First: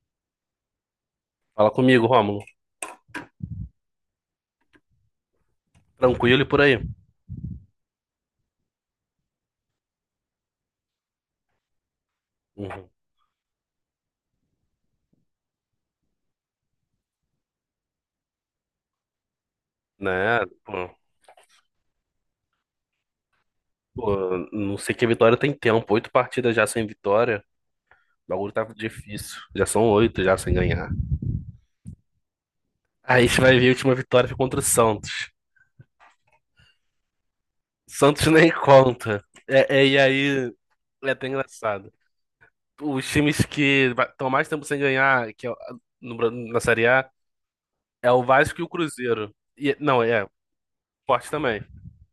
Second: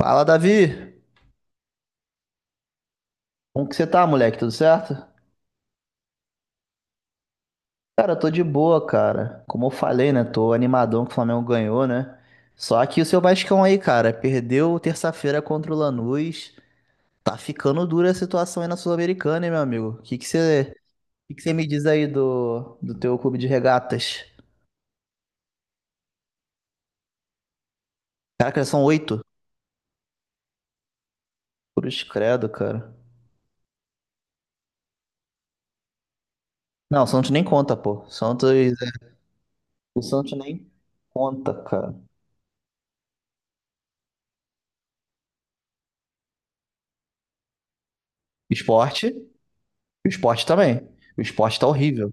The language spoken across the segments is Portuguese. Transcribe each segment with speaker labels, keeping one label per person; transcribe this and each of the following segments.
Speaker 1: Fala, Davi.
Speaker 2: Fala comigo, Rômulo.
Speaker 1: Como que você tá, moleque? Tudo certo?
Speaker 2: Tranquilo e por aí.
Speaker 1: Cara, eu tô de boa, cara. Como eu falei, né? Tô animadão que o Flamengo ganhou, né? Só
Speaker 2: Uhum.
Speaker 1: que o seu Vascão aí, cara, perdeu terça-feira contra o Lanús. Tá ficando dura a situação aí na Sul-Americana, hein, meu amigo?
Speaker 2: Né? Pô,
Speaker 1: O que que você me diz aí do teu clube de regatas?
Speaker 2: pô, não sei que a Vitória tem tempo. Oito partidas já sem vitória. O bagulho tá
Speaker 1: Caraca, são oito.
Speaker 2: difícil. Já são oito já sem ganhar.
Speaker 1: Cruz credo, cara.
Speaker 2: Aí a gente vai ver a última vitória foi contra o Santos.
Speaker 1: Não, o Santos nem conta, pô.
Speaker 2: Santos nem conta. É, é, e
Speaker 1: O Santos
Speaker 2: aí
Speaker 1: nem
Speaker 2: é até
Speaker 1: conta,
Speaker 2: engraçado.
Speaker 1: cara.
Speaker 2: Os times que estão mais tempo sem ganhar que é no Bra- na Série A é o
Speaker 1: O
Speaker 2: Vasco e o
Speaker 1: Esporte?
Speaker 2: Cruzeiro. E, não,
Speaker 1: O
Speaker 2: é
Speaker 1: esporte também. O
Speaker 2: forte
Speaker 1: esporte
Speaker 2: também.
Speaker 1: tá horrível.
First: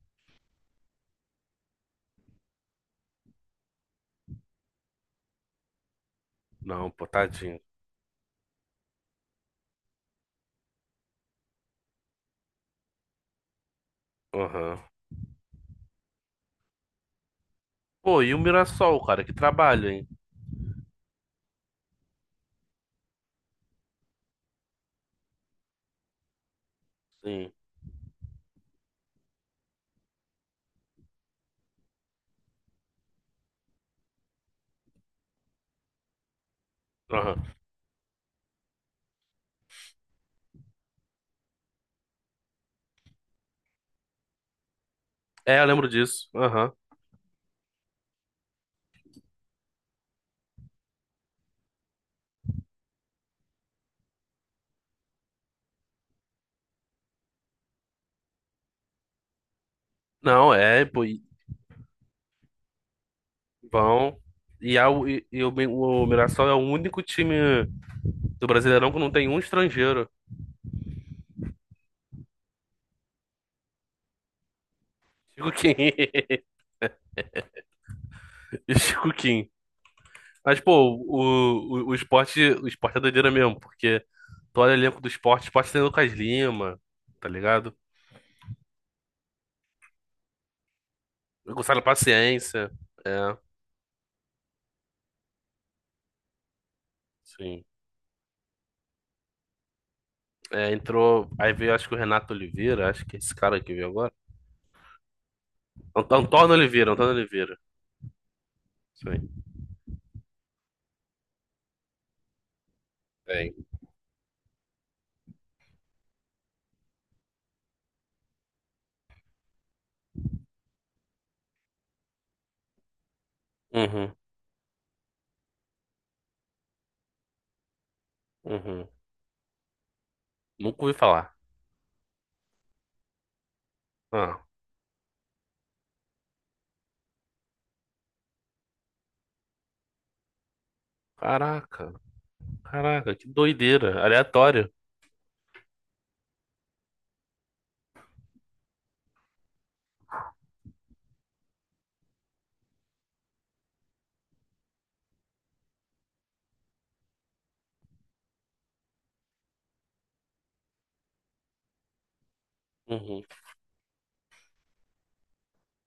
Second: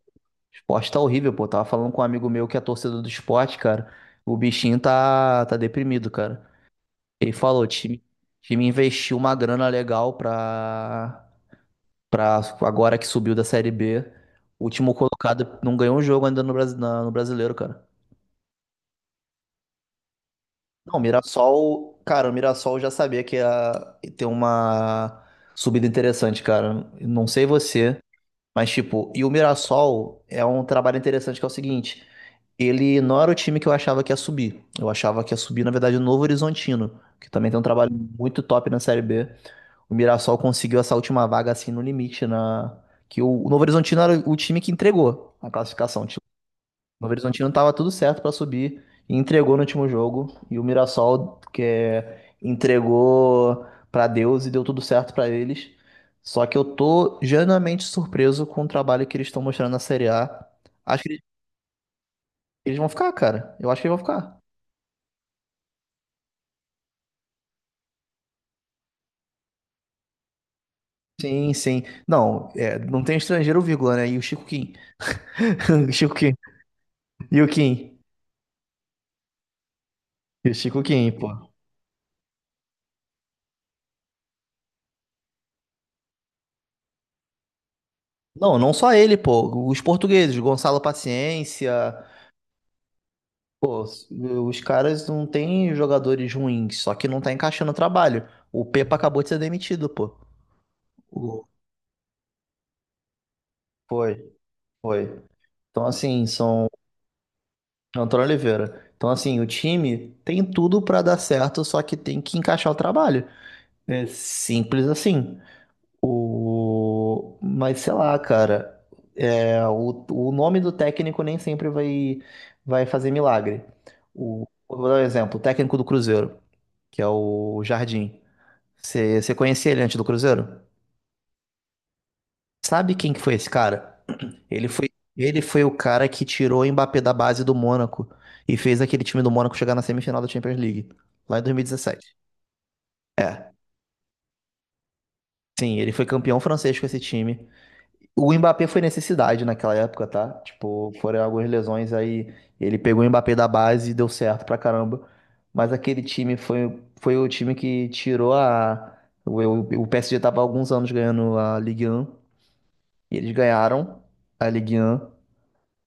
Speaker 1: Esporte tá horrível, pô. Tava falando com um amigo meu que é torcedor do esporte, cara. O bichinho tá deprimido, cara.
Speaker 2: Não, pô,
Speaker 1: Ele
Speaker 2: tadinho.
Speaker 1: falou, time investiu uma grana legal pra agora que subiu da Série B. O
Speaker 2: Aham.
Speaker 1: último colocado não ganhou um jogo ainda no Brasileiro, cara.
Speaker 2: Pô, e o Mirassol, cara, que trabalho, hein?
Speaker 1: Não, cara, o Mirassol eu já sabia que ia ter uma subida interessante, cara. Não sei
Speaker 2: Sim.
Speaker 1: você, mas tipo, e o Mirassol é um trabalho interessante que é o seguinte. Ele não era o time que eu achava que ia subir. Eu achava que ia subir, na verdade, o Novo Horizontino, que
Speaker 2: Aham.
Speaker 1: também tem um trabalho muito top na Série B. O Mirassol conseguiu essa última vaga assim no limite na que o Novo Horizontino era o time que entregou a
Speaker 2: É, eu lembro
Speaker 1: classificação. Tipo,
Speaker 2: disso. Aham.
Speaker 1: o Novo Horizontino tava tudo certo para subir e entregou no último jogo e o Mirassol que é, entregou para Deus e deu tudo certo para eles. Só que eu tô genuinamente surpreso com o trabalho que eles estão mostrando na Série A.
Speaker 2: Não, é, pô,
Speaker 1: Acho que eles
Speaker 2: e
Speaker 1: eles vão ficar, cara. Eu acho que eles vão
Speaker 2: vão.
Speaker 1: ficar.
Speaker 2: E, a, e, e o, Mi- o Mirassol é o único time do Brasileirão que não tem um estrangeiro.
Speaker 1: Sim, sim. Não, é, não tem estrangeiro, vírgula, né? E o Chico Kim.
Speaker 2: Chico Kim.
Speaker 1: O Chico Kim. E o Kim.
Speaker 2: Chico Kim.
Speaker 1: E o
Speaker 2: Mas, pô,
Speaker 1: Chico Kim, pô.
Speaker 2: o esporte é doideira mesmo, porque tu olha o elenco do esporte, o esporte tem Lucas Lima, tá ligado?
Speaker 1: Não, não só ele, pô. Os portugueses, Gonçalo Paciência,
Speaker 2: Gonçalo Paciência. É,
Speaker 1: pô, os caras não têm jogadores ruins, só que não tá
Speaker 2: sim.
Speaker 1: encaixando o trabalho. O Pepa acabou de ser demitido, pô.
Speaker 2: É, entrou.
Speaker 1: O-
Speaker 2: Aí veio, acho que o Renato Oliveira, acho que é esse cara que veio agora.
Speaker 1: Foi, foi. Então, assim,
Speaker 2: Antônio
Speaker 1: são.
Speaker 2: Oliveira, Antônio Oliveira.
Speaker 1: Antônio Oliveira. Então,
Speaker 2: Sim.
Speaker 1: assim, o time tem tudo pra dar certo, só que tem que encaixar o trabalho.
Speaker 2: Tem.
Speaker 1: É simples assim. Mas sei lá, cara, o nome do técnico nem sempre vai fazer milagre.
Speaker 2: Uhum.
Speaker 1: Eu vou dar um exemplo, o técnico do Cruzeiro, que é o Jardim.
Speaker 2: Uhum.
Speaker 1: Você conhecia ele antes do Cruzeiro?
Speaker 2: Nunca ouvi falar.
Speaker 1: Sabe quem que foi esse cara?
Speaker 2: Ah,
Speaker 1: Ele foi, ele foi o cara que tirou o Mbappé da base do Mônaco e fez aquele time do Mônaco chegar na semifinal da Champions League, lá em
Speaker 2: caraca,
Speaker 1: 2017.
Speaker 2: caraca, que
Speaker 1: É,
Speaker 2: doideira, aleatório.
Speaker 1: sim, ele foi campeão francês com esse time. O Mbappé foi necessidade naquela época, tá? Tipo, foram algumas lesões aí. Ele pegou o Mbappé da base e deu certo pra caramba. Mas aquele time foi o time que tirou a. O, o PSG tava há alguns anos ganhando a Ligue 1. E
Speaker 2: Uhum.
Speaker 1: eles ganharam a Ligue 1.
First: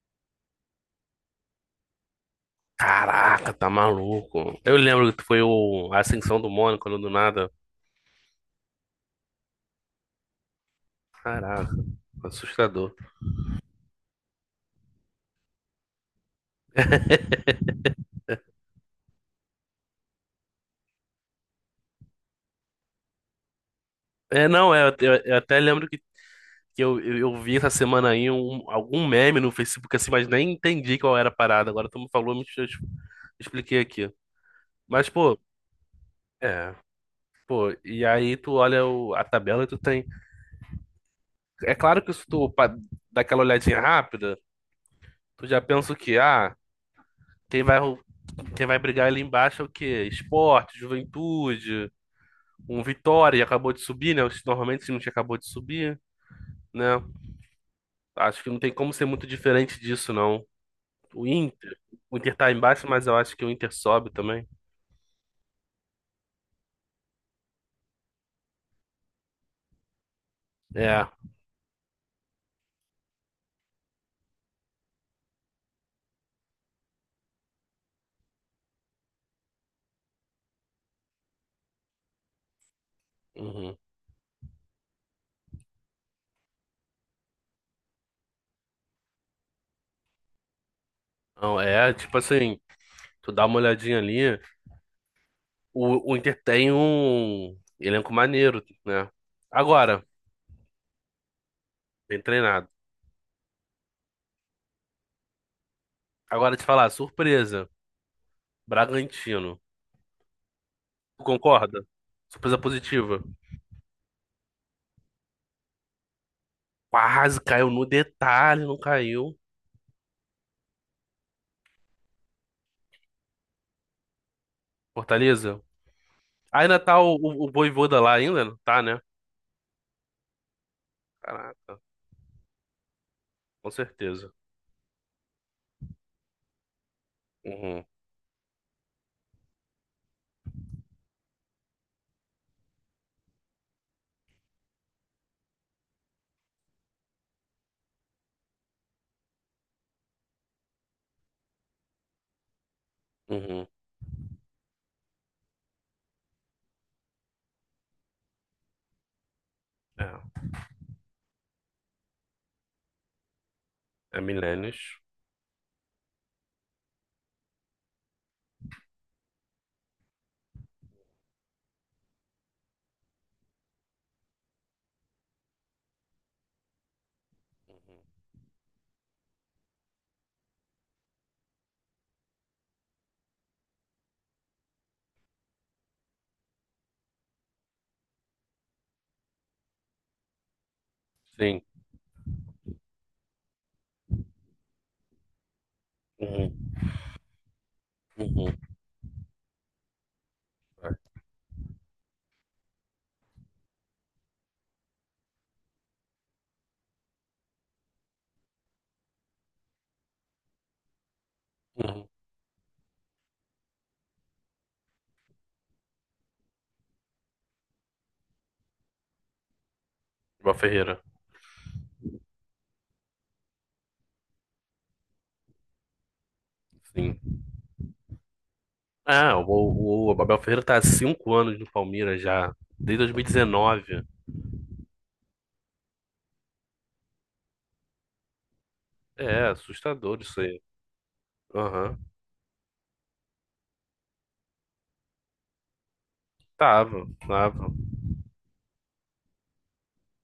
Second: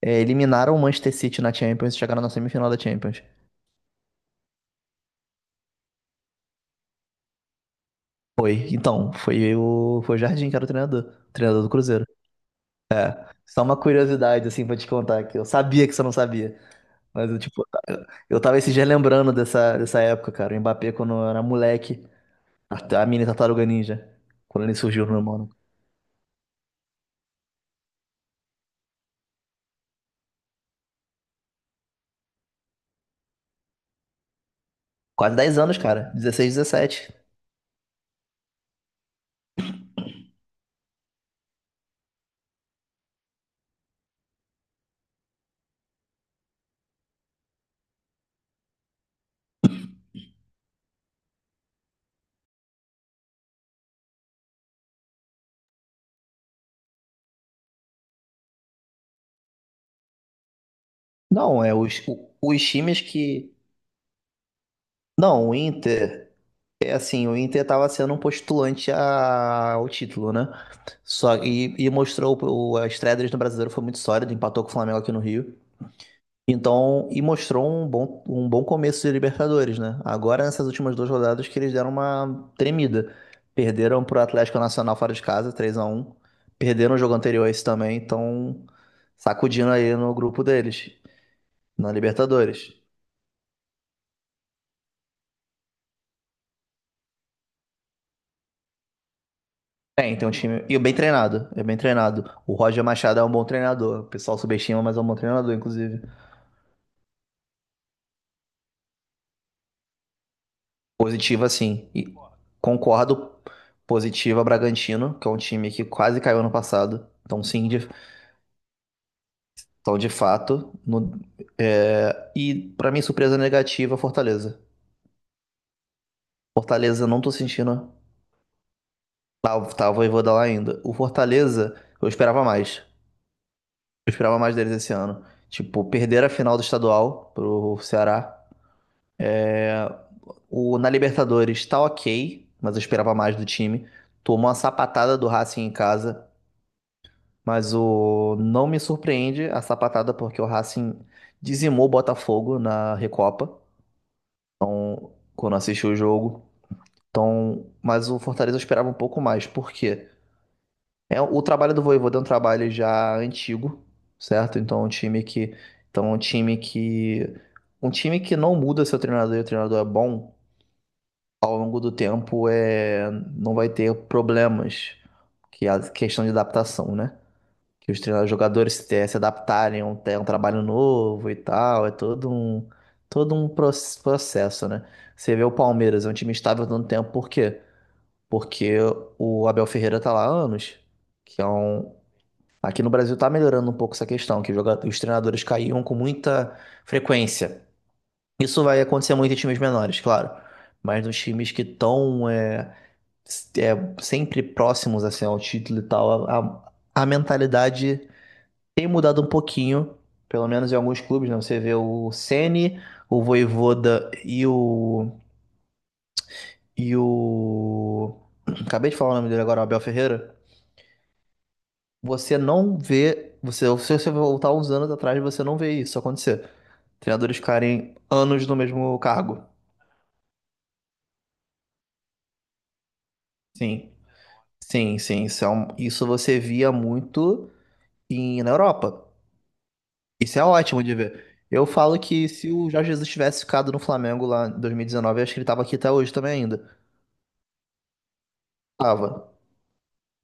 Speaker 1: Eliminaram o Manchester City na Champions e chegaram na semifinal da Champions.
Speaker 2: Caraca, tá maluco. Eu lembro que foi o a Ascensão do Mônaco, né, do nada.
Speaker 1: Foi. Então, foi o Jardim que era o treinador. O treinador do
Speaker 2: Caraca,
Speaker 1: Cruzeiro.
Speaker 2: assustador.
Speaker 1: Só uma curiosidade, assim, pra te contar, que eu sabia que você não sabia. Mas eu, tipo, eu tava esses dias lembrando dessa época, cara. O Mbappé quando eu era moleque, a mini Tartaruga Ninja,
Speaker 2: É,
Speaker 1: quando
Speaker 2: não,
Speaker 1: ele
Speaker 2: é,
Speaker 1: surgiu no
Speaker 2: eu,
Speaker 1: meu
Speaker 2: eu
Speaker 1: mano.
Speaker 2: até lembro que eu vi essa semana aí algum meme no Facebook assim, mas nem entendi qual era a parada. Agora tu me falou, eu expliquei aqui. Mas,
Speaker 1: Quase
Speaker 2: pô,
Speaker 1: 10 anos, cara. 16,
Speaker 2: é,
Speaker 1: 17.
Speaker 2: pô, e aí tu olha a tabela e tu tem. É claro que se tu dá aquela olhadinha rápida, tu já pensa o quê? Ah, quem vai, quem vai brigar ali embaixo é o quê? Esporte, Juventude, um Vitória, acabou de subir, né? Normalmente o time que acabou de subir, né? Acho que não tem como ser muito diferente disso, não. O
Speaker 1: Não, é
Speaker 2: Inter,
Speaker 1: os,
Speaker 2: o
Speaker 1: o-
Speaker 2: Inter tá
Speaker 1: Os
Speaker 2: embaixo,
Speaker 1: times
Speaker 2: mas eu acho que o
Speaker 1: que.
Speaker 2: Inter sobe também.
Speaker 1: Não, o Inter. É assim, o Inter tava sendo um postulante ao título, né?
Speaker 2: É,
Speaker 1: Só, e mostrou as estreia deles no Brasileiro foi muito sólida, empatou com o Flamengo aqui no Rio. Então, e mostrou um bom começo de Libertadores, né? Agora, nessas últimas duas rodadas, que eles deram uma tremida.
Speaker 2: uhum.
Speaker 1: Perderam pro Atlético Nacional fora de casa, 3 a 1. Perderam o jogo anterior a esse também, então sacudindo aí no grupo deles,
Speaker 2: Não,
Speaker 1: na
Speaker 2: é, tipo assim,
Speaker 1: Libertadores.
Speaker 2: tu dá uma olhadinha ali, o Inter tem um elenco maneiro, né? Agora,
Speaker 1: Tem um time. E bem treinado, é bem
Speaker 2: bem
Speaker 1: treinado. O
Speaker 2: treinado.
Speaker 1: Roger Machado é um bom treinador. O pessoal subestima, mas é um bom treinador, inclusive.
Speaker 2: Agora te falar, surpresa, Bragantino.
Speaker 1: Positivo,
Speaker 2: Concorda?
Speaker 1: assim. E
Speaker 2: Surpresa positiva.
Speaker 1: concordo. Positiva Bragantino, que é um time que quase caiu ano passado.
Speaker 2: Quase
Speaker 1: Então, sim,
Speaker 2: caiu no detalhe, não caiu.
Speaker 1: Então, de fato, e pra mim, surpresa negativa, Fortaleza.
Speaker 2: Fortaleza. Ah, ainda tá
Speaker 1: Fortaleza,
Speaker 2: o,
Speaker 1: não tô
Speaker 2: o, o
Speaker 1: sentindo.
Speaker 2: Voivoda lá ainda? Não tá, né?
Speaker 1: Tava, tava e vou dar lá ainda. O Fortaleza,
Speaker 2: Caraca,
Speaker 1: eu esperava mais.
Speaker 2: com
Speaker 1: Eu
Speaker 2: certeza.
Speaker 1: esperava mais deles esse ano. Tipo, perder a final do estadual pro
Speaker 2: Uhum,
Speaker 1: Ceará. é, Na Libertadores tá ok, mas eu esperava mais do time. Tomou uma sapatada do Racing em casa, mas o não me surpreende a sapatada porque o Racing dizimou o Botafogo na Recopa,
Speaker 2: uhum.
Speaker 1: quando assisti o jogo. Então, mas o Fortaleza eu esperava um pouco mais, porque
Speaker 2: É,
Speaker 1: o trabalho do Vojvoda é um trabalho já antigo,
Speaker 2: é
Speaker 1: certo? Então, um
Speaker 2: Milênios.
Speaker 1: time que, então um time que, um time que não muda seu treinador e o treinador é bom ao longo do tempo não vai ter problemas que é a questão de adaptação, né? Que os
Speaker 2: Uhum.
Speaker 1: treinadores, jogadores se adaptarem a um, trabalho novo e tal, é todo um processo, né? Você vê o Palmeiras, é um time estável há tanto tempo, por quê? Porque o Abel Ferreira tá lá há anos, que é
Speaker 2: Sim.
Speaker 1: um... Aqui no Brasil tá melhorando um pouco essa questão, que os treinadores caíam com muita
Speaker 2: Uhum,
Speaker 1: frequência.
Speaker 2: uhum.
Speaker 1: Isso vai acontecer muito em times menores, claro.
Speaker 2: É,
Speaker 1: Mas nos times que estão sempre próximos assim, ao título e tal, a mentalidade tem mudado um pouquinho, pelo menos em alguns clubes, né? Você vê
Speaker 2: uhum.
Speaker 1: o Ceni, o Vojvoda e o... E o... Acabei de falar o nome dele agora, o Abel Ferreira.
Speaker 2: Abel Ferreira.
Speaker 1: Você não vê. Você, se você voltar uns anos atrás, você não vê isso acontecer. Treinadores
Speaker 2: Sim.
Speaker 1: ficarem anos no mesmo
Speaker 2: Ah,
Speaker 1: cargo.
Speaker 2: o Abel Ferreira tá há cinco anos no Palmeiras já. Desde
Speaker 1: Sim.
Speaker 2: 2019.
Speaker 1: Sim, sim. Isso, isso você via muito na Europa.
Speaker 2: É, assustador
Speaker 1: Isso
Speaker 2: isso
Speaker 1: é
Speaker 2: aí.
Speaker 1: ótimo de ver. Eu
Speaker 2: Aham.
Speaker 1: falo que se o Jorge Jesus tivesse ficado no Flamengo lá em 2019, eu acho que ele tava aqui até hoje também ainda.
Speaker 2: Tava, tava.
Speaker 1: Tava.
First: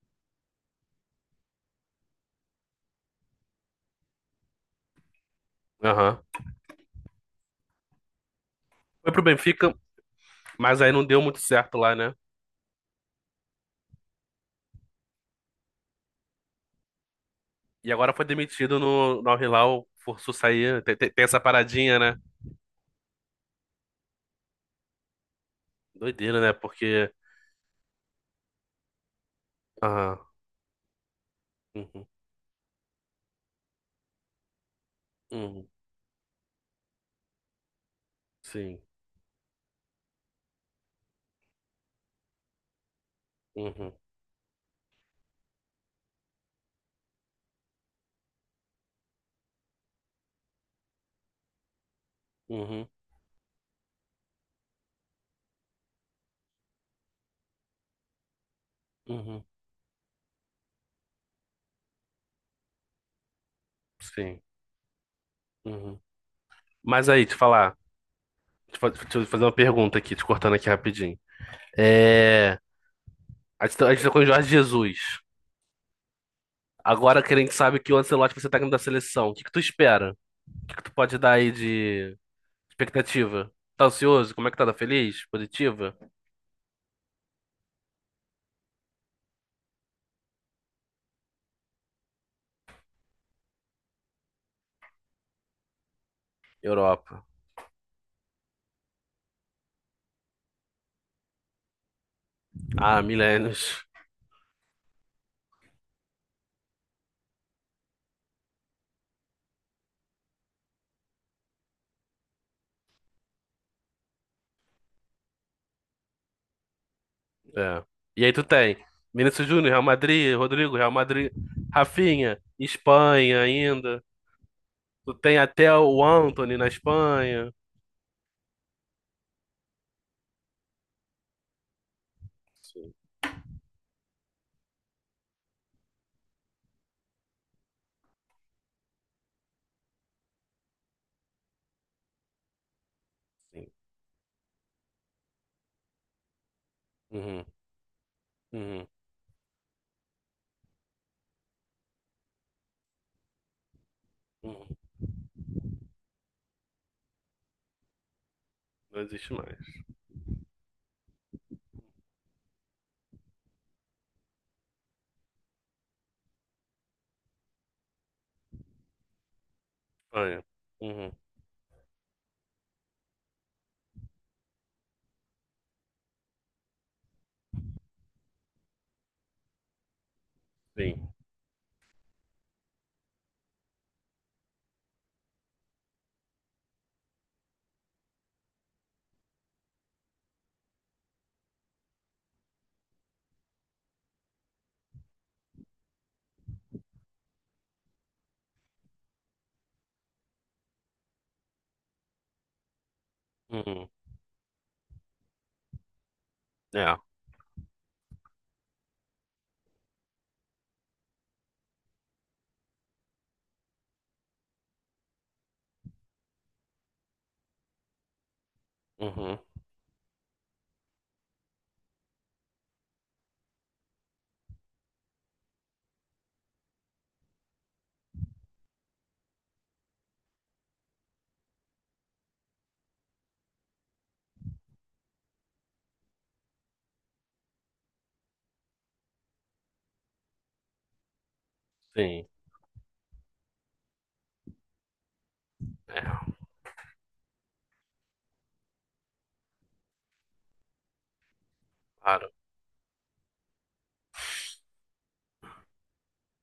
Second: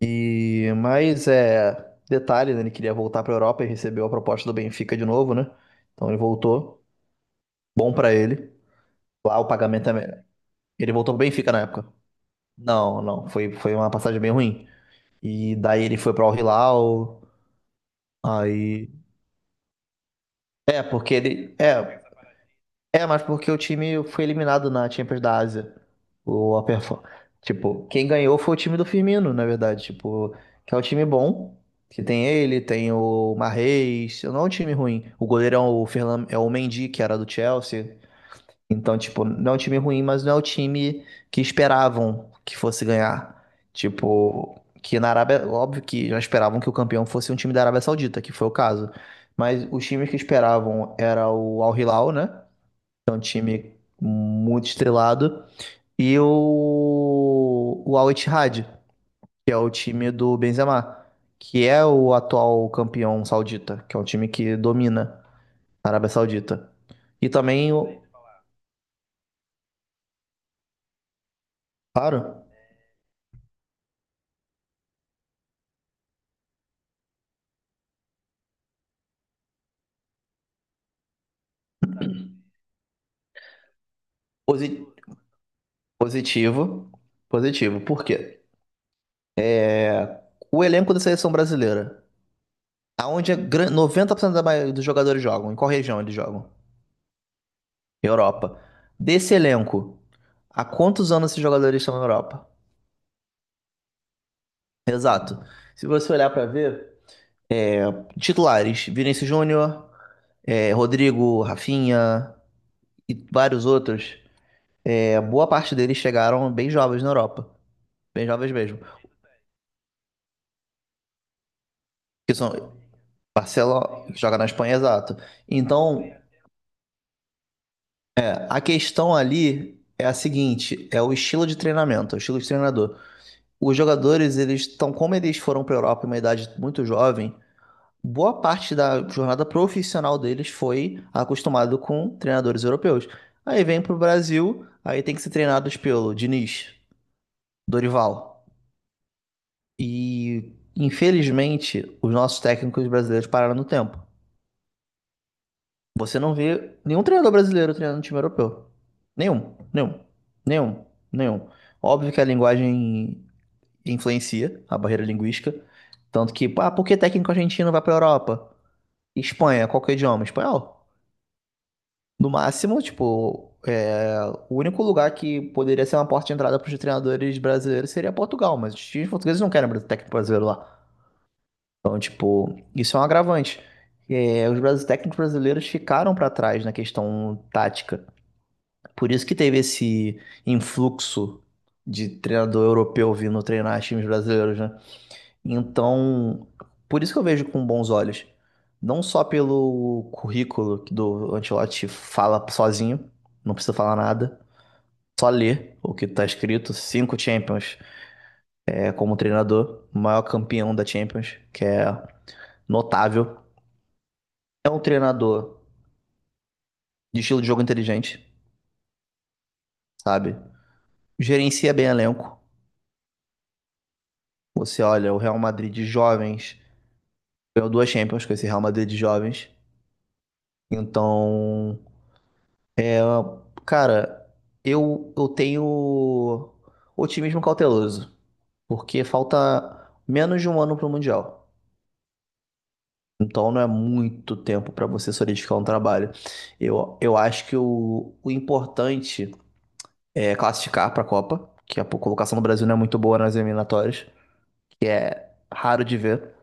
Speaker 1: E, mas é. Detalhe, né? Ele queria voltar pra Europa e recebeu a proposta do Benfica de novo, né? Então ele
Speaker 2: Aham.
Speaker 1: voltou. Bom pra ele.
Speaker 2: Foi pro
Speaker 1: Lá o
Speaker 2: Benfica,
Speaker 1: pagamento é melhor.
Speaker 2: mas aí
Speaker 1: Ele
Speaker 2: não
Speaker 1: voltou
Speaker 2: deu
Speaker 1: pro
Speaker 2: muito
Speaker 1: Benfica na
Speaker 2: certo
Speaker 1: época.
Speaker 2: lá, né?
Speaker 1: Não, não. Foi, foi uma passagem bem ruim. E daí ele foi para o Hilal.
Speaker 2: E agora foi demitido
Speaker 1: Aí.
Speaker 2: no, no Al-Hilal, forçou
Speaker 1: É,
Speaker 2: sair. Tem, tem-
Speaker 1: porque
Speaker 2: tem essa
Speaker 1: ele.
Speaker 2: paradinha,
Speaker 1: É,
Speaker 2: né?
Speaker 1: é, mas porque o time foi eliminado na Champions da Ásia.
Speaker 2: Doideira, né?
Speaker 1: O, a perfor-
Speaker 2: Porque.
Speaker 1: Tipo, quem ganhou foi o time do Firmino, na verdade.
Speaker 2: Ah,
Speaker 1: Tipo, que é um time bom. Que
Speaker 2: uhum,
Speaker 1: tem ele, tem o Mahrez. Não é um time ruim. O
Speaker 2: uhum,
Speaker 1: goleirão, o Ferlan, é o Mendy, que era do Chelsea.
Speaker 2: sim.
Speaker 1: Então, tipo, não é um time ruim, mas não é o time que esperavam que fosse ganhar.
Speaker 2: Uhum,
Speaker 1: Tipo, que na Arábia, óbvio que já esperavam que o campeão fosse um time da Arábia Saudita, que foi o caso. Mas os times que esperavam era o Al Hilal, né?
Speaker 2: uhum,
Speaker 1: Que é um time muito estrelado. E o Al Ittihad,
Speaker 2: uhum,
Speaker 1: que é o time do Benzema, que é o atual campeão saudita, que é um time
Speaker 2: sim.
Speaker 1: que domina a
Speaker 2: Uhum.
Speaker 1: Arábia Saudita.
Speaker 2: Mas aí,
Speaker 1: E
Speaker 2: te
Speaker 1: também,
Speaker 2: falar. Deixa eu fazer uma pergunta aqui, te cortando aqui rapidinho.
Speaker 1: claro,
Speaker 2: É. A gente tá com o Jorge Jesus. Agora que a gente sabe que o Ancelotti vai ser técnico da seleção, o que que tu espera? O que que tu pode dar aí de expectativa? Tá ansioso? Como é que
Speaker 1: os,
Speaker 2: tá? Tá
Speaker 1: i-
Speaker 2: feliz? Positiva?
Speaker 1: positivo, positivo. Por quê? O elenco da seleção brasileira, aonde 90% da maioria dos jogadores jogam, em qual região eles jogam?
Speaker 2: Europa.
Speaker 1: Europa. Desse elenco, há quantos anos esses jogadores estão na Europa?
Speaker 2: Ah, milênios.
Speaker 1: Exato. Se você olhar pra ver, titulares, Vinícius Júnior, Rodrigo, Rafinha e vários outros, é boa parte deles chegaram bem jovens na Europa,
Speaker 2: É. E
Speaker 1: bem
Speaker 2: aí tu
Speaker 1: jovens
Speaker 2: tem
Speaker 1: mesmo.
Speaker 2: Vinícius Júnior, Real Madrid, Rodrigo, Real Madrid,
Speaker 1: Que
Speaker 2: Rafinha,
Speaker 1: são
Speaker 2: Espanha ainda.
Speaker 1: Barcelona, que joga na Espanha,
Speaker 2: Tu
Speaker 1: exato.
Speaker 2: tem até
Speaker 1: Então,
Speaker 2: o Antony na Espanha.
Speaker 1: a questão ali é a seguinte, é o estilo de treinamento, é o estilo de
Speaker 2: Sim,
Speaker 1: treinador. Os jogadores, eles estão, como eles foram para a Europa em uma idade muito jovem, boa parte da jornada profissional deles foi acostumado com treinadores europeus. Aí
Speaker 2: sim.
Speaker 1: vem para o Brasil, aí tem que ser treinados pelo Diniz,
Speaker 2: Uhum,
Speaker 1: Dorival.
Speaker 2: uhum,
Speaker 1: E, infelizmente, os nossos técnicos brasileiros pararam no tempo.
Speaker 2: uhum.
Speaker 1: Você não vê nenhum treinador brasileiro treinando um time europeu.
Speaker 2: Não existe
Speaker 1: Nenhum,
Speaker 2: mais.
Speaker 1: nenhum, nenhum, nenhum. Óbvio que a linguagem influencia a barreira linguística. Tanto que, ah, por que técnico argentino vai pra Europa? Espanha, qual que é o idioma?
Speaker 2: Espanha.
Speaker 1: Espanhol.
Speaker 2: Uhum,
Speaker 1: No máximo, tipo, o único lugar que poderia ser uma porta de entrada para os treinadores brasileiros seria Portugal, mas os times portugueses não querem técnico brasileiro lá.
Speaker 2: sim.
Speaker 1: Então, tipo, isso é um agravante. É, técnicos brasileiros ficaram para trás na questão tática. Por isso que teve esse influxo de treinador europeu vindo treinar times brasileiros, né? Então, por isso que eu vejo com bons olhos. Não só pelo currículo que do Ancelotti fala sozinho, não precisa
Speaker 2: Uhum.
Speaker 1: falar nada, só ler o que tá escrito,
Speaker 2: É.
Speaker 1: cinco Champions é, como treinador, o maior campeão da Champions, que é notável. É um treinador de estilo de jogo inteligente,
Speaker 2: Uhum,
Speaker 1: sabe? Gerencia bem elenco. Você olha o Real Madrid de jovens. Ganhou duas Champions com esse Real Madrid de jovens. Então, ah, cara, eu tenho otimismo cauteloso, porque falta menos de um ano para o Mundial.
Speaker 2: sim.
Speaker 1: Então não é muito tempo para você solidificar um trabalho. Eu acho que o importante é classificar para a Copa, que a
Speaker 2: Claro.
Speaker 1: colocação do Brasil não é muito boa nas eliminatórias, que é raro de ver.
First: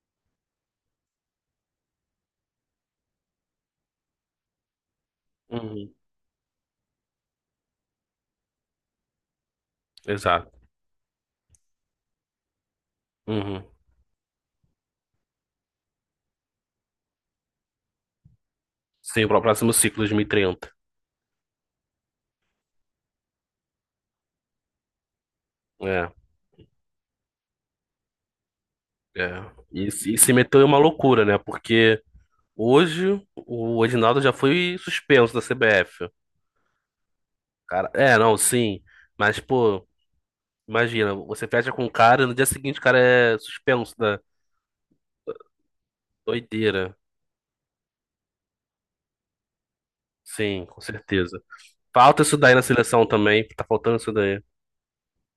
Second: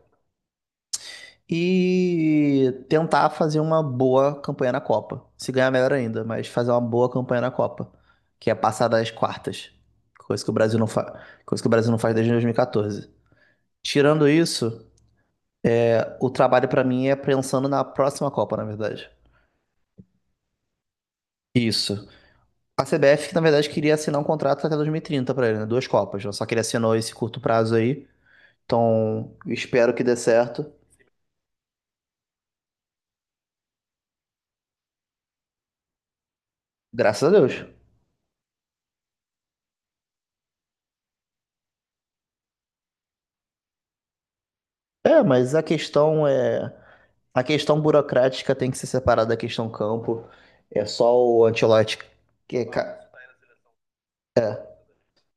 Speaker 1: E tentar fazer uma boa campanha na Copa. Se ganhar,
Speaker 2: Uhum.
Speaker 1: melhor ainda, mas fazer uma boa campanha na Copa, que é passar das quartas, coisa que
Speaker 2: Exato.
Speaker 1: o Brasil não faz, coisa que o Brasil não faz desde 2014.
Speaker 2: Uhum.
Speaker 1: Tirando isso, é, o trabalho pra mim é pensando na próxima Copa, na verdade.
Speaker 2: Sim, para o próximo ciclo, 2030.
Speaker 1: Isso. A CBF, que na verdade queria assinar um contrato até 2030 pra ele, né? Duas
Speaker 2: É,
Speaker 1: Copas, só que ele assinou esse curto prazo aí. Então,
Speaker 2: é. E,
Speaker 1: espero que dê
Speaker 2: e se meteu em
Speaker 1: certo.
Speaker 2: uma loucura, né? Porque hoje o Edinaldo já foi suspenso da CBF.
Speaker 1: Graças a Deus.
Speaker 2: Cara, é, não, sim. Mas, pô, imagina, você fecha com o cara e no dia seguinte o cara é suspenso da
Speaker 1: É, mas a questão é.
Speaker 2: doideira.
Speaker 1: A questão burocrática tem que ser separada da questão campo.
Speaker 2: Sim, com
Speaker 1: É só
Speaker 2: certeza.
Speaker 1: o Ancelotti
Speaker 2: Falta isso daí
Speaker 1: que
Speaker 2: na
Speaker 1: é ca-
Speaker 2: seleção também. Tá faltando isso daí.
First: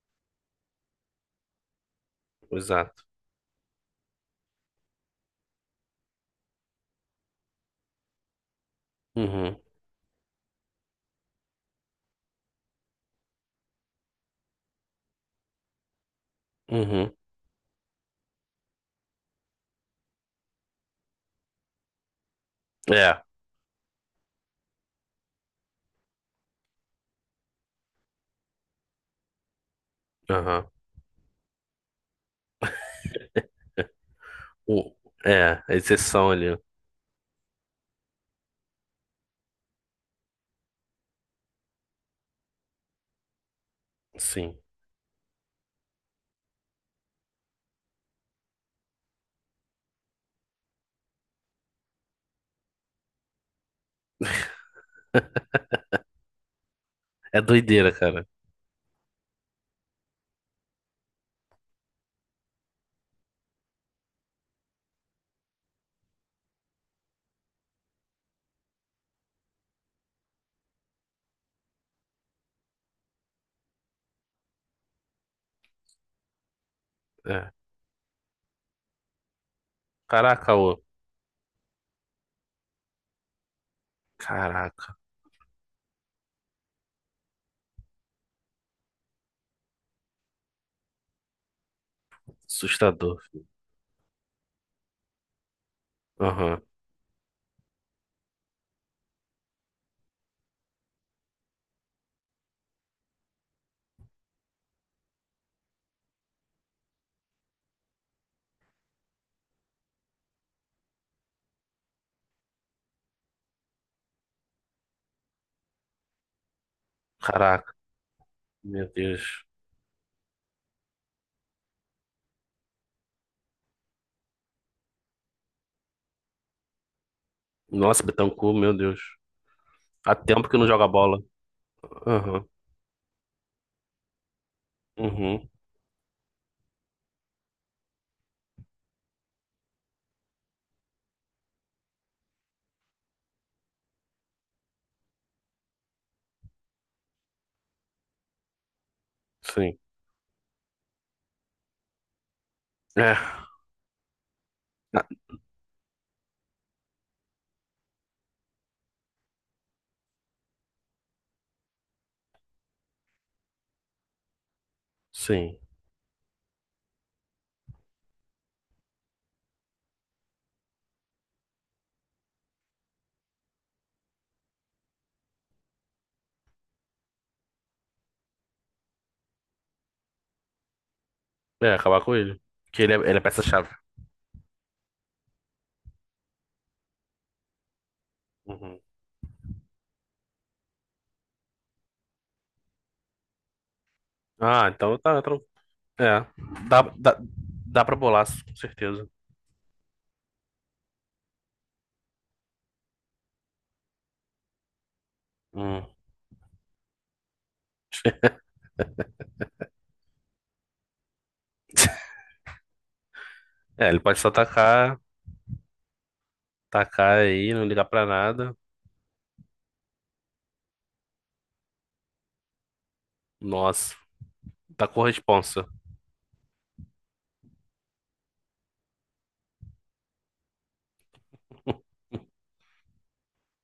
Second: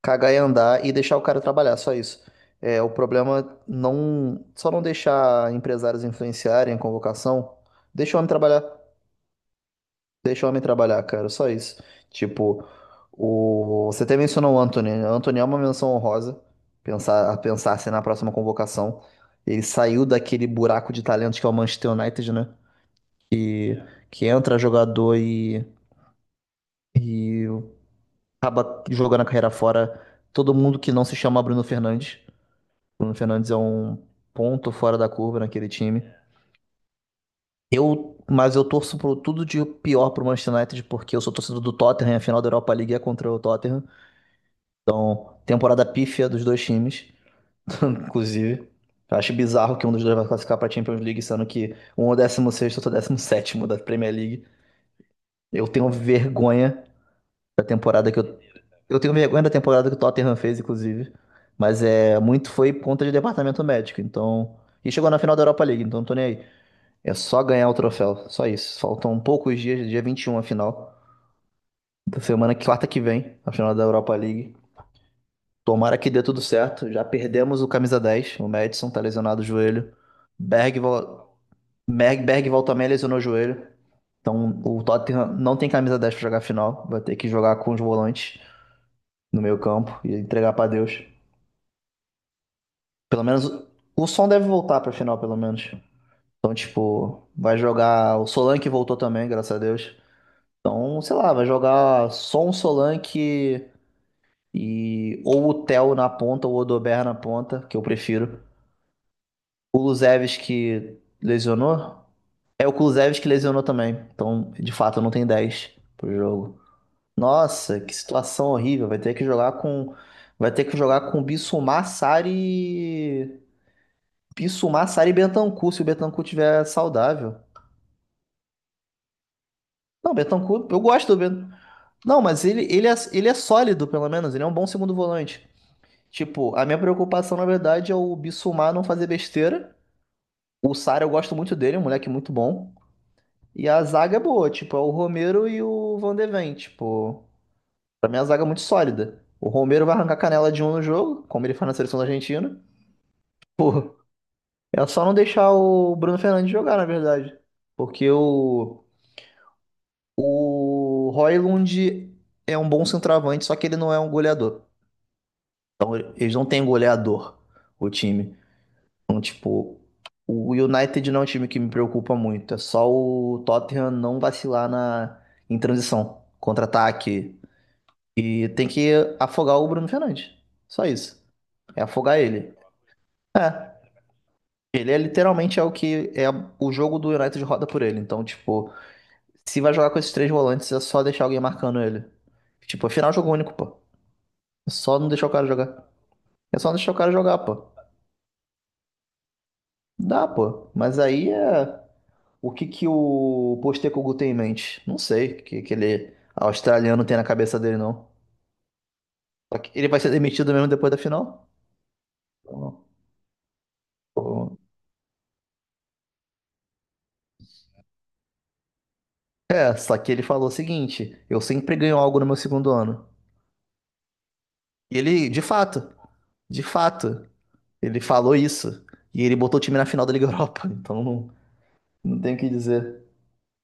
Speaker 1: cagar e andar e deixar o cara trabalhar, só isso. É, o
Speaker 2: Exato.
Speaker 1: problema não, só não deixar empresários influenciarem a convocação. Deixa o homem trabalhar,
Speaker 2: Uhum,
Speaker 1: deixa o homem trabalhar, cara, só isso. Tipo, você até mencionou o Antony. O Antony é uma menção honrosa,
Speaker 2: uhum.
Speaker 1: a pensar se na próxima convocação. Ele saiu daquele buraco de talentos que é o Manchester United, né?
Speaker 2: É,
Speaker 1: Que, que entra jogador e. E acaba jogando a carreira fora todo
Speaker 2: aham.
Speaker 1: mundo que não se chama Bruno Fernandes. Bruno Fernandes é um ponto
Speaker 2: O-
Speaker 1: fora da curva
Speaker 2: É,
Speaker 1: naquele
Speaker 2: a
Speaker 1: time.
Speaker 2: exceção ali.
Speaker 1: Mas eu torço por tudo de pior pro Manchester United, porque eu sou torcedor do Tottenham, a final da Europa League é contra o Tottenham.
Speaker 2: Sim.
Speaker 1: Então, temporada pífia dos dois times, inclusive. Eu acho bizarro que um dos dois vai classificar pra Champions League, sendo que um é o 16 outro é o décimo sétimo da Premier League. Eu tenho vergonha
Speaker 2: É
Speaker 1: da
Speaker 2: doideira,
Speaker 1: temporada que
Speaker 2: cara.
Speaker 1: eu Eu tenho vergonha da temporada que o Tottenham fez, inclusive. Mas é muito foi por conta de departamento médico. Então. E chegou na final da Europa League, então não tô nem aí. É só ganhar o troféu. Só isso. Faltam poucos dias, dia 21 a final. Da semana, que- quarta que vem, a final da Europa League. Tomara que dê tudo certo. Já
Speaker 2: É.
Speaker 1: perdemos o camisa 10. O Madison tá lesionado o joelho.
Speaker 2: Caraca,
Speaker 1: Berg,
Speaker 2: ô.
Speaker 1: vol- Berg, Bergvall também lesionou o joelho. Então o
Speaker 2: Caraca.
Speaker 1: Tottenham não tem camisa 10 pra jogar a final. Vai ter que jogar com os volantes no meio campo e entregar pra Deus.
Speaker 2: Assustador,
Speaker 1: Pelo menos
Speaker 2: filho.
Speaker 1: o som deve voltar pra final, pelo menos. Então,
Speaker 2: Aham.
Speaker 1: tipo, vai jogar. O Solanke voltou também, graças a Deus. Então, sei lá, vai jogar só um Solanke e. Ou o Theo na ponta, ou o Odober na ponta, que eu prefiro. O Kulusevski lesionou. É o Kulusevski que lesionou também. Então, de fato, não tem 10 pro jogo.
Speaker 2: Caraca.
Speaker 1: Nossa, que situação horrível.
Speaker 2: Meu
Speaker 1: Vai ter que
Speaker 2: Deus.
Speaker 1: jogar com. Vai ter que jogar com Bissouma, Sarri Pisso, Massari e Bentancur, se o Bentancur tiver saudável.
Speaker 2: Nossa, Betancur, meu Deus. Há
Speaker 1: Não,
Speaker 2: tempo que não
Speaker 1: Bentancur, eu
Speaker 2: joga
Speaker 1: gosto do
Speaker 2: bola.
Speaker 1: Bentancur. Não,
Speaker 2: Aham.
Speaker 1: mas ele é sólido, pelo menos. Ele é um bom segundo
Speaker 2: Uhum.
Speaker 1: volante. Tipo, a minha preocupação, na verdade, é o Bissumar não fazer besteira. O Sara eu gosto muito dele, é um moleque muito bom. E a zaga é boa, tipo, é o Romero e o Van de Ven, tipo... Pra mim, a zaga é muito sólida. O
Speaker 2: Sim.
Speaker 1: Romero vai arrancar canela de um no jogo, como ele faz na seleção da Argentina.
Speaker 2: É,
Speaker 1: Pô, é só
Speaker 2: ah,
Speaker 1: não deixar o Bruno Fernandes jogar, na verdade. Porque o... O Højlund é um bom centroavante, só que ele não é um goleador.
Speaker 2: sim.
Speaker 1: Então, eles não têm goleador, o time. Então, tipo, o United não é um time que me preocupa muito. É só o Tottenham não vacilar na, em transição, contra-ataque. E tem que afogar o Bruno Fernandes. Só isso.
Speaker 2: É,
Speaker 1: É
Speaker 2: acabar com
Speaker 1: afogar
Speaker 2: ele.
Speaker 1: ele.
Speaker 2: Porque ele é peça-chave.
Speaker 1: É. Ele é literalmente é o que é o jogo do United roda por ele. Então, tipo,
Speaker 2: Uhum.
Speaker 1: se vai jogar com esses três volantes, é só deixar alguém marcando ele. Tipo, afinal, é final jogo único, pô.
Speaker 2: Ah,
Speaker 1: É
Speaker 2: então
Speaker 1: só não
Speaker 2: tá.
Speaker 1: deixar o cara jogar.
Speaker 2: É.
Speaker 1: É só não
Speaker 2: Dá,
Speaker 1: deixar o cara
Speaker 2: dá,
Speaker 1: jogar, pô.
Speaker 2: dá pra bolar, com certeza.
Speaker 1: Dá, pô. Mas aí é. O que que o Postecoglou tem em mente? Não sei o que que
Speaker 2: Hum.
Speaker 1: ele australiano tem na cabeça dele, não. Só que ele vai ser demitido mesmo depois da final? Não.
Speaker 2: É, ele pode só
Speaker 1: Pô.
Speaker 2: tacar, tacar aí, não ligar pra nada.
Speaker 1: É, só que ele falou o seguinte: eu sempre ganho algo no meu segundo ano.
Speaker 2: Nossa, tá
Speaker 1: E
Speaker 2: com
Speaker 1: ele, de
Speaker 2: responsa.
Speaker 1: fato, de fato, ele falou isso. E ele botou o time na final da Liga Europa. Então não, não tem o que dizer.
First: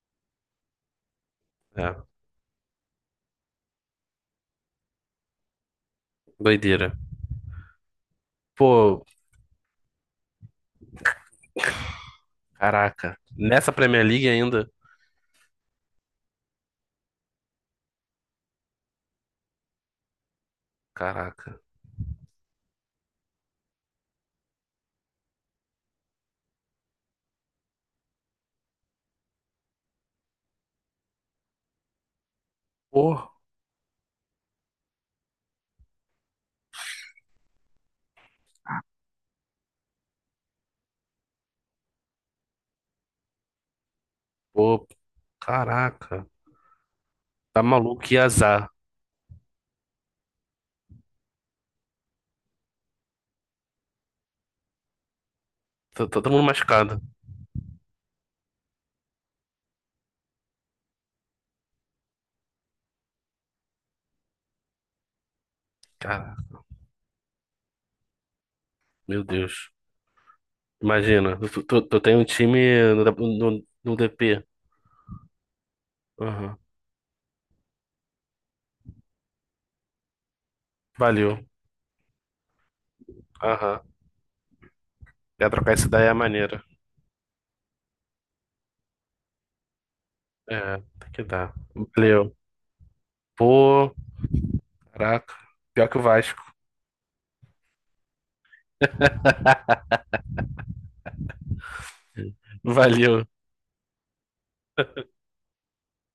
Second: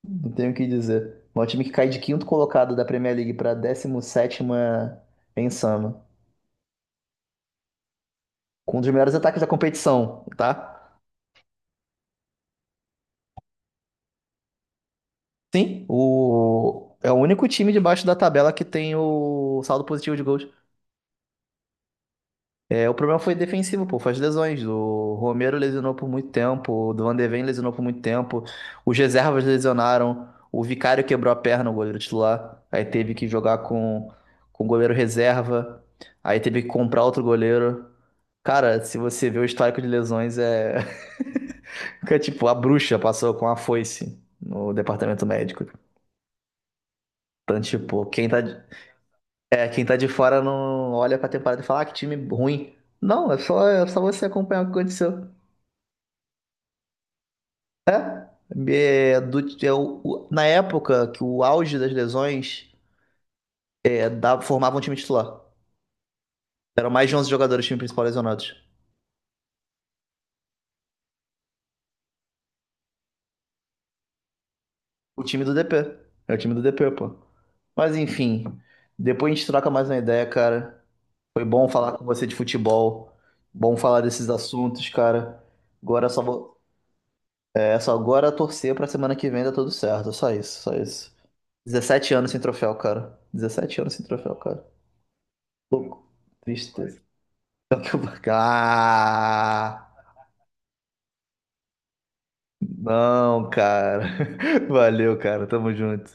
Speaker 1: Não tenho o que dizer. É um time que cai
Speaker 2: É,
Speaker 1: de quinto colocado da Premier League para 17ª em Sama.
Speaker 2: doideira.
Speaker 1: Com um dos
Speaker 2: Pô,
Speaker 1: melhores ataques da competição, tá?
Speaker 2: caraca. Nessa Premier League ainda?
Speaker 1: Sim, o... é o único time debaixo da tabela que tem o saldo positivo de gols.
Speaker 2: Caraca.
Speaker 1: É, o problema foi defensivo, pô, foi as lesões. O Romero lesionou por muito tempo, o Van de Ven lesionou por muito tempo, os reservas lesionaram, o Vicário quebrou a perna, o goleiro titular. Aí teve
Speaker 2: Pô,
Speaker 1: que jogar com o goleiro reserva, aí teve que comprar outro goleiro. Cara, se você vê o histórico de lesões, é. é tipo, a bruxa passou com a foice no
Speaker 2: pô,
Speaker 1: departamento médico.
Speaker 2: caraca.
Speaker 1: Então,
Speaker 2: Tá maluco,
Speaker 1: tipo,
Speaker 2: que azar.
Speaker 1: quem tá de fora não olha pra temporada e fala, ah, que time ruim. Não, é só você acompanhar o que aconteceu.
Speaker 2: Tá, todo mundo machucado.
Speaker 1: É. É, do, é o- na época que o auge das lesões é, dava, formava um time titular.
Speaker 2: Cara,
Speaker 1: Eram mais de 11 jogadores, time principal lesionados.
Speaker 2: meu Deus. Imagina, tu tem um time no DP.
Speaker 1: O time do DP. É o time
Speaker 2: Aham.
Speaker 1: do DP, pô. Mas enfim, depois a gente troca mais uma ideia, cara.
Speaker 2: Valeu.
Speaker 1: Foi bom falar com você de futebol. Bom
Speaker 2: Aham.
Speaker 1: falar desses assuntos, cara.
Speaker 2: Quer trocar essa daí
Speaker 1: Agora
Speaker 2: é
Speaker 1: só
Speaker 2: maneira.
Speaker 1: vou, é, só agora torcer pra semana que vem dar tudo certo. Só isso, só
Speaker 2: É, tem
Speaker 1: isso.
Speaker 2: que dar.
Speaker 1: Dezessete anos
Speaker 2: Valeu.
Speaker 1: sem troféu, cara. Dezessete
Speaker 2: Pô,
Speaker 1: anos sem troféu, cara.
Speaker 2: caraca. Pior que o
Speaker 1: Pouco.
Speaker 2: Vasco.
Speaker 1: Tristeza. Ah,
Speaker 2: Valeu.
Speaker 1: não, cara. Valeu, cara. Tamo junto.